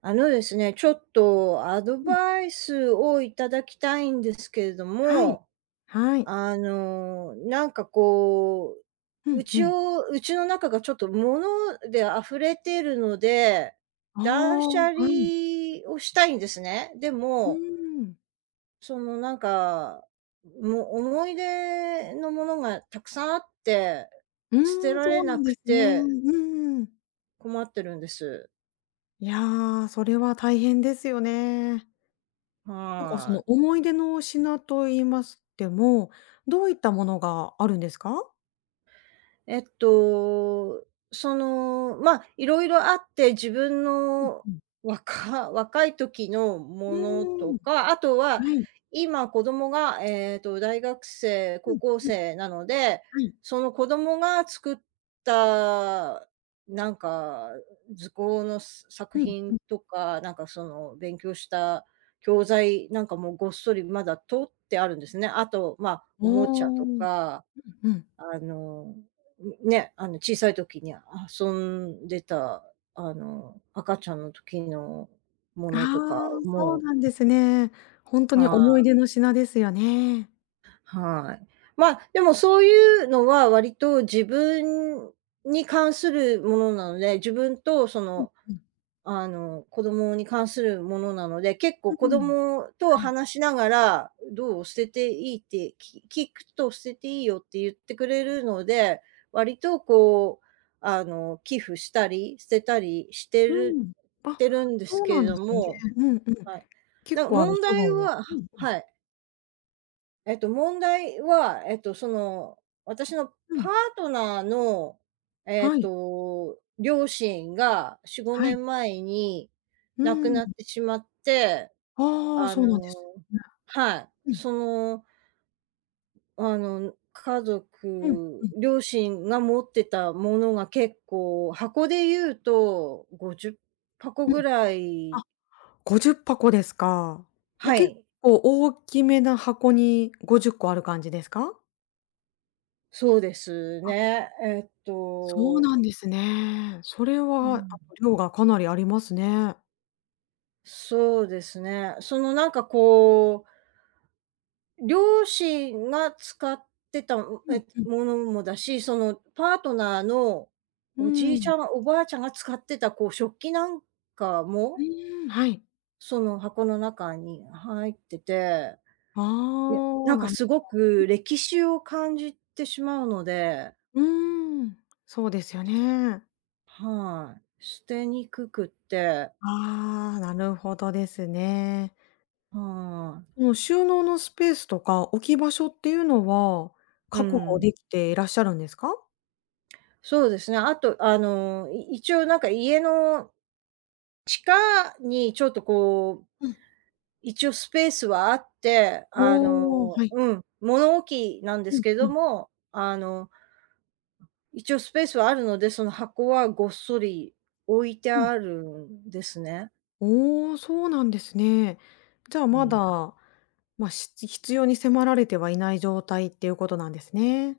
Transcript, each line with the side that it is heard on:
right: ですね、ちょっとアド
left: うん、
right: バイスをいただきたいんですけれど
left: はい。
right: も、
left: はい。
right: あの、なんかこ
left: う
right: う
left: んう
right: ち
left: ん。
right: をうちの中がちょっと物で溢れているので、
left: あ
right: 断
left: あ、
right: 捨離
left: はい。
right: をしたいんですね。で
left: うー
right: も、
left: ん。
right: そのなんか、もう思い出のものがたくさんあって、
left: う
right: 捨て
left: ーん、
right: ら
left: そ
right: れ
left: うな
right: な
left: ん
right: く
left: ですね。う
right: て
left: ーん。
right: 困ってるんです。
left: いや、それは大変ですよね。なんかそ
right: は
left: の
right: い。
left: 思い出の品と言いましても、どういったものがあるんですか？
right: えっと、まあ、いろいろあって、自分
left: う
right: の
left: ん。
right: 若い時の
left: う
right: ものと
left: ーん。
right: か、あとは
left: はい。
right: 今子供が、大学生、
left: う
right: 高
left: ん
right: 校
left: うん。
right: 生なので、
left: はい。
right: その子供が作った、なんか、図工の作
left: うん
right: 品
left: うん。
right: とか、その勉強した教材なんかもごっそりまだ取ってあるんですね。あと、まあ、おもちゃ
left: おお。
right: と
left: うん
right: か
left: うん。
right: あの、ね、小さい時に遊んでた、赤ちゃんの時のも
left: あ
right: のとか
left: あ、そう
right: も、
left: なんですね。ほんと
right: は
left: に思い
right: い、
left: 出の品ですよね。
right: はい。まあ、でもそういうのは割と自分に関するものなので、自分と
left: うんうん。
right: 子供に関するものなので、結
left: う
right: 構子
left: ーん。
right: 供と
left: はい。
right: 話しながら、どう捨てていいって、聞くと捨てていいよって言ってくれるので、割と寄付したり、捨てたりして
left: う
right: る
left: ん。あ、
right: てるんです
left: そう
right: け
left: な
right: れ
left: んで
right: ど
left: すね。
right: も、
left: うんうん。
right: はい。
left: 結
right: なん
left: 構あの
right: 問
left: 処
right: 題
left: 分は
right: は
left: う
right: は
left: ん、
right: はい。問題は、私の
left: う
right: パー
left: ん。
right: トナーの、
left: はい、
right: 両親が4、
left: は
right: 5
left: い。
right: 年前に
left: う
right: 亡く
left: ん。
right: なってしまって、
left: ああ、
right: あ
left: そうなんで
right: の
left: すね。
right: はい、
left: うん、
right: 家
left: うん、
right: 族
left: うん、
right: 両親が持ってたものが結構、箱で言うと50箱
left: う
right: ぐ
left: ん。
right: らい、
left: あ、50箱ですか。で、
right: は
left: 結
right: い、
left: 構大きめな箱に50個ある感じですか？
right: そうです
left: あ、
right: ね。
left: そうなんですね。それ
right: う
left: は、あ、
right: ん。
left: 量がかなりありますね。
right: そうですね。両親が使ってた、
left: うんうん。
right: ものもだし、そのパートナーの
left: う
right: おじ
left: ー
right: いち
left: ん。
right: ゃん、おばあちゃんが使ってた食器なんか
left: う
right: も、
left: ーん、はい。
right: その箱の中に入ってて、
left: あ
right: いや、
left: あ、なん
right: すごく歴史を感じてしまうので、
left: うーん、そうですよね。
right: はい、捨てにくくって、
left: ああ、なるほどですね。
right: はい、
left: その収納のスペースとか置き場所っていうのは、
right: う
left: 確保
right: ん。
left: できていらっしゃるんですか？
right: そうですね。あと一応家の地下にちょっと
left: うん。
right: 一応スペースはあって、
left: おお、はい。
right: うん、物置なんで
left: う
right: す
left: ん
right: け
left: う
right: ど
left: ん。
right: も、一応スペースはあるので、その箱はごっそり置いて
left: うん。
right: あるんですね。
left: おお、そうなんですね。じゃあ、
right: う
left: ま
right: ん。
left: だ、まあ、必要に迫られてはいない状態っていうことなんですね。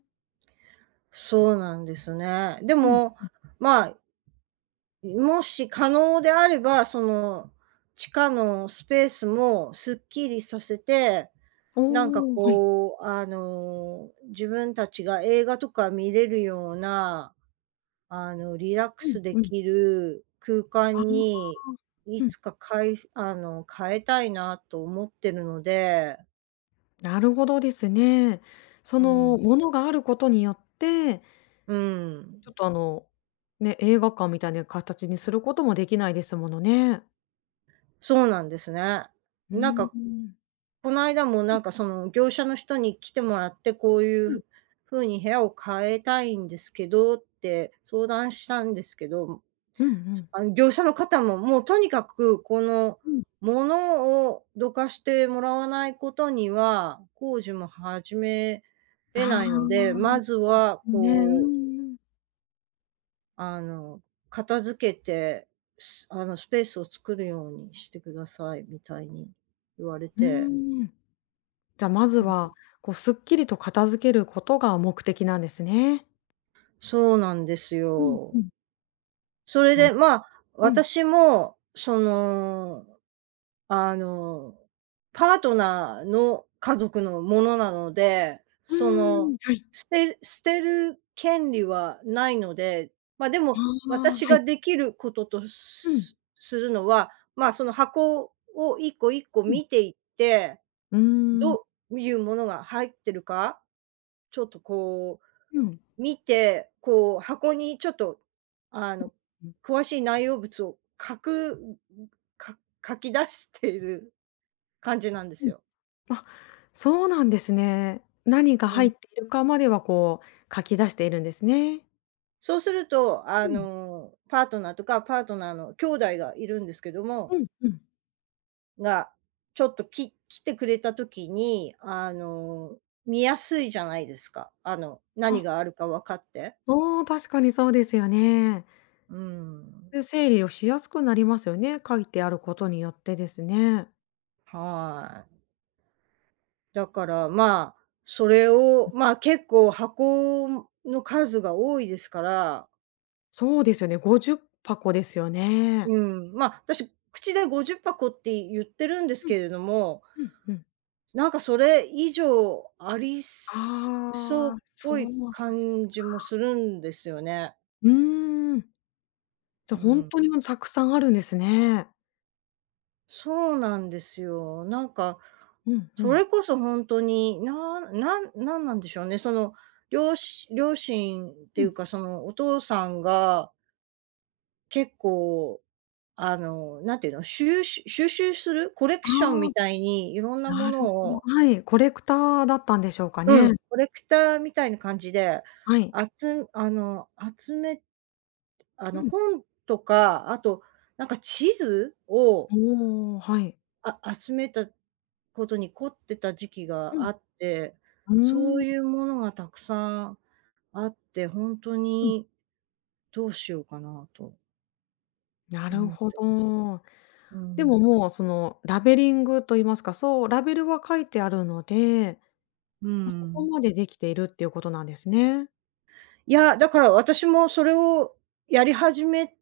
right: そうなんですね。で
left: うん。
right: も、まあ、もし可能であれば、その地下のスペースもすっきりさせて、
left: おお、はい。
right: 自分たちが映画とか見れるようなリラック
left: うん
right: スで
left: うん。
right: きる空
left: あ
right: 間
left: あ。
right: に、
left: う
right: い
left: ん、
right: つか変えたいなと思ってるので、
left: なるほどですね。そ
right: うん、
left: の、物があることによって
right: うん、
left: ちょっとあの、ね、映画館みたいな形にすることもできないですものね。
right: そうなんですね。
left: うー
right: なんか、
left: ん。
right: この間もその業者の人に来てもらって、こうい
left: うん。
right: う風に部屋を変えたいんですけどって相談したんですけど、
left: うんうん。
right: 業者の方も、もうとにかくこの、
left: うん。
right: ものをどかしてもらわないことには、工事も始めれ
left: あ
right: ないので、
left: あ、
right: まず
left: そうで
right: は
left: すね。うんうん。
right: あの、片付けて、すあの、スペースを作るようにしてくださいみたいに言われ
left: う
right: て。
left: ーん。じゃ、まずは、こうすっきりと片付けることが目的なんですね。
right: そうなんです
left: うんう
right: よ。
left: ん。
right: それ
left: な
right: で、まあ、
left: うん。
right: 私も、あの、パートナーの家族のものなので、
left: うー
right: その、
left: ん、はい。
right: 捨てる権利はないので、まあ、でも、
left: ああ、
right: 私
left: は
right: が
left: い。
right: できることと
left: うん。
right: するのは、まあ、その箱を一個一個
left: うん。
right: 見ていって、
left: うーん。
right: どういうものが入ってるか、ちょっと
left: うん。
right: 見て、箱にちょっと、あの、
left: うん。
right: 詳しい内容物を書くか書き出している感じなんで
left: う
right: す
left: ん。
right: よ。
left: あ、そうなんですね。何が
right: う
left: 入
right: ん。
left: っているかまではこう書き出しているんですね。
right: そうすると、
left: うん、
right: パートナーとか、パートナーの兄弟がいるんですけども、
left: うんうん。
right: が、ちょっと来てくれた時に、見やすいじゃないですか。何
left: あ、
right: があるか分かって。
left: おお、確かにそうですよね。
right: うん。
left: で、整理をしやすくなりますよね、書いてあることによってですね。
right: はい。だから、まあ、それを、まあ、結構箱の数が多いですから、
left: そうですよね、50箱ですよね。
right: うん、まあ、私口で50箱っぱこって言ってるんです
left: うん
right: けれども、
left: うんうん。
right: それ以上あり
left: あ
right: すそうっ
left: あ、そ
right: ぽい
left: うです
right: 感
left: か。
right: じもするんですよね。
left: うーん。じゃ、
right: う
left: ほん
right: ん。
left: とにもうたくさんあるんですね。
right: そうなんですよ。
left: うんう
right: そ
left: ん。
right: れこそほんとに、なんでしょうね、その、りょうし両親って
left: う
right: い
left: ん。
right: うか、その、お父さんが結構、何て言うの、収集する、コレク
left: あ
right: ション
left: あ、
right: みたいにいろんなも
left: なる
right: の
left: ほど、
right: を、
left: はい、コレクターだったんでしょうか
right: う
left: ね。
right: ん、コレクターみたいな感じで、
left: はい。
right: あつあの、集めあ
left: う
right: の、
left: ん。
right: 本とか、あと、地図を、
left: おお、はい。
right: 集めたことに凝ってた時期
left: う
right: が
left: ん。
right: あって、そ
left: うーん、
right: ういうものがたくさんあって、ほんと
left: うん、
right: にどうしようかなと
left: なる
right: 思っ
left: ほ
right: てます。
left: ど。
right: う
left: でも、
right: ん。
left: もう、その、ラベリングと言いますか、そう、ラベルは書いてあるので、
right: う
left: ま、そこ
right: ん。
left: までできているっていうことなんですね。
right: いや、だから私もそれをやり始め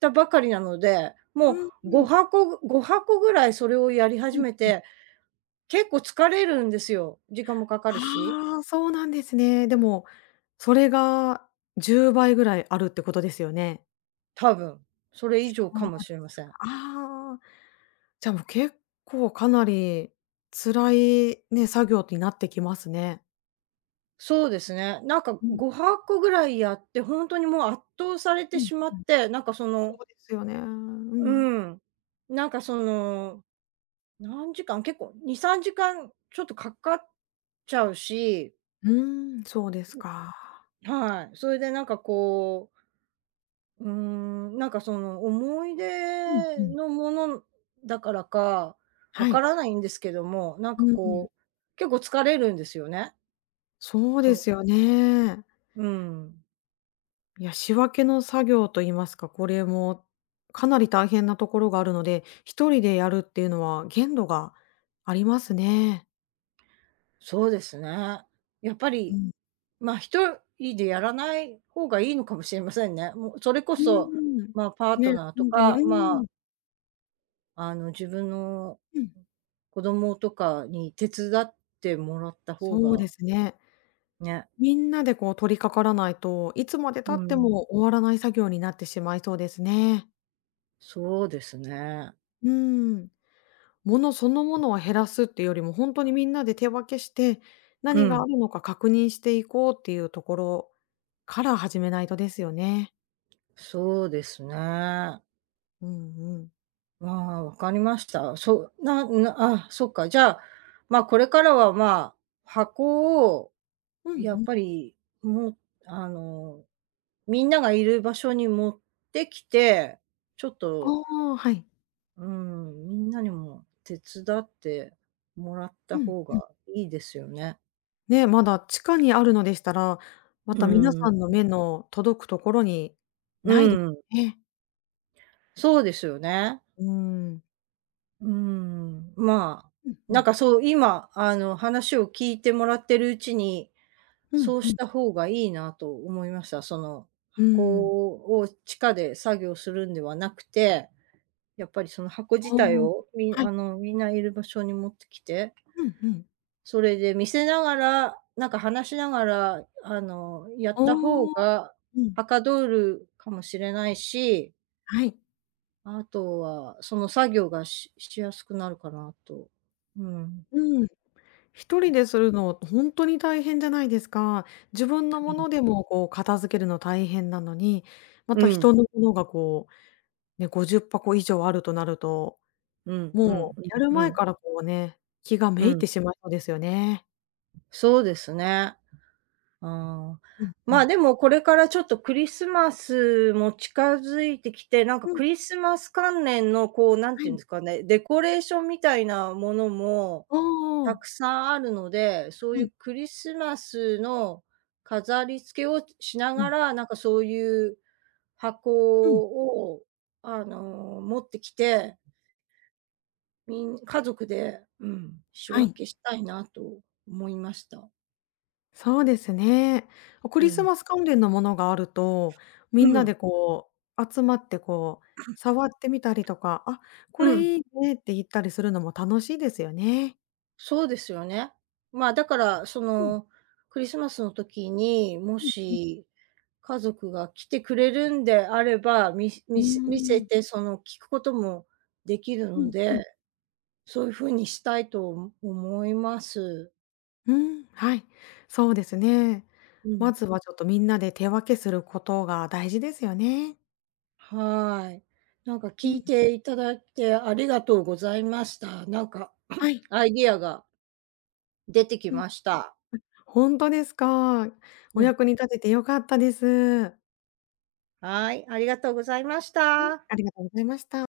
right: たばかりなので、
left: う
right: も
left: ん
right: う
left: う
right: 5
left: ん。
right: 箱5箱ぐらいそれをやり始
left: うん。
right: めて、結構疲れるんですよ。時間もかかるし、
left: ああ、そうなんですね。でも、それが10倍ぐらいあるってことですよね？
right: 多分。それ以
left: そ
right: 上か
left: う
right: も
left: で
right: しれま
left: す
right: せん。
left: か。ああ、じゃ、もう、結構かなり辛いね、作業になってきますね。
right: そうですね。
left: うん、
right: 5箱ぐらいやって、本当にもう圧倒されて
left: うん、
right: しまっ
left: うん。
right: て、
left: そうですよね。う
right: う
left: ん。
right: ん、その、何時間、結構2、3時間ちょっとかかっちゃうし、
left: うーん、そうですか。
right: はい。それでその思い
left: うんう
right: 出
left: ん。
right: のものだからか、わ
left: は
right: か
left: い。
right: らないんですけども、
left: うんうん。
right: 結構疲れるんですよね。
left: そう
right: そ
left: で
right: の
left: すよね。
right: うん、
left: いや、仕分けの作業と言いますか、これもかなり大変なところがあるので、一人でやるっていうのは限度がありますね。
right: そうですね。やっぱ
left: う
right: り、
left: ん。
right: まあ、一人でやらない方がいいのかもしれませんね。もうそれこ
left: うん
right: そ、
left: うん。
right: まあ、パート
left: ね、
right: ナー
left: ほ
right: と
left: んとに、う
right: か、ま
left: んう
right: あ、
left: ん。
right: 自分の
left: うん。
right: 子供とかに手伝ってもらった方
left: そうで
right: が
left: すね。
right: ね、
left: みんなでこう取り掛からないと、いつまで
right: う
left: 経って
right: ん、
left: も終わらない作業になってしまいそうですね。
right: そうですね。
left: うーん。ものそのものを減らすっていうよりも、ほんとにみんなで手分けして、
right: う
left: 何があ
right: ん。
left: るのか確認していこうっていうところから始めないとですよね。
right: そうですね。
left: うんうん。
right: まあ、わかりました。そう、ななあ、そっか、じゃあ、まあ、これからは、まあ、箱を
left: うん
right: や
left: う
right: っ
left: ん。
right: ぱり、もあの、みんながいる場所に持ってきて、ちょっ
left: あ
right: と、
left: あ、はい。
right: うん、みんなにも手伝ってもらった
left: うん
right: 方
left: うん。
right: がいいですよね。
left: ね、まだ地下にあるのでしたら、ま
right: う
left: た皆
right: ん、
left: さんの目の届くところに
right: う
left: ないです
right: ん、
left: ね。
right: そうですよね。
left: うーん。
right: うん、まあ、
left: うんうん。
right: そう、今、話を聞いてもらってるうちに
left: うん
right: そう
left: う
right: し
left: ん。
right: た方がいいなと思いました。その、
left: う
right: 箱
left: ーん。
right: を地下で作業するんではなくて、やっぱりその箱自
left: ああ、
right: 体をみ
left: はい。
right: あの、みんないる場所に持ってきて、
left: うんうん。
right: それで見せながら、話しながら、やっ
left: あ
right: た方
left: あ、
right: が
left: うん。
right: はかどるかもしれないし、
left: はい。
right: あとはその作業がしやすくなるかなと。うん。
left: うん。一人でするのほんとに大変じゃないですか。自分のものでもこう片付けるの大変なのに、ま
right: う
left: た
right: ん。
left: 人のものがこうね、50箱以上あるとなると、
right: うんう
left: も
right: ん
left: うやる
right: うんう
left: 前
right: ん。
left: からこうね、気が
right: う
left: めいっ
right: ん。
left: てしまいそうですよね。
right: そうですね。ああ、
left: うんう
right: まあ、
left: ん。
right: でもこれからちょっとクリスマスも近づいてきて、
left: うん、
right: クリスマス関連のなん
left: は
right: ていうん
left: い。
right: ですかね、デコレーションみたいなものも
left: お
right: た
left: お。
right: くさんあるので、そう
left: は
right: い
left: い、
right: うクリスマスの飾り付けをしな
left: う
right: が
left: ん。
right: ら、そういう
left: うん、
right: 箱を、持ってきて、家族で、うん、仕
left: は
right: 分
left: い。
right: けしたいなと思いました。
left: そうですね。ク
right: う
left: リス
right: ん。
left: マス関連のものがあると、み
right: う
left: んなで
right: ん。
left: こう集まってこう触ってみたりとか、「あ、こ
right: うん。
left: れいいね」って言ったりするのも楽しいですよね。
right: そうですよね。まあ、だから、そ
left: うん、
right: の、クリスマスの時に、も
left: うんうん。
right: し家族が来てくれるんであれば、
left: うー
right: 見せ
left: ん。
right: て、その、聞くこともできる
left: う
right: の
left: んうん。
right: で、そういう風にしたいと思思います。
left: うん、はい、そうですね。
right: うん、
left: まずはちょっとみんなで手分けすることが大事ですよね。
right: はい。
left: う
right: 聞
left: ん、
right: いていただいてありがとうございました。
left: は い、
right: アイディアが出てき
left: うん、
right: ました。
left: 本当ですか。
right: う
left: お
right: ん、
left: 役に立てて良かったです。
right: はい、ありがとうございまし
left: はい、
right: た。
left: ありがとうございました。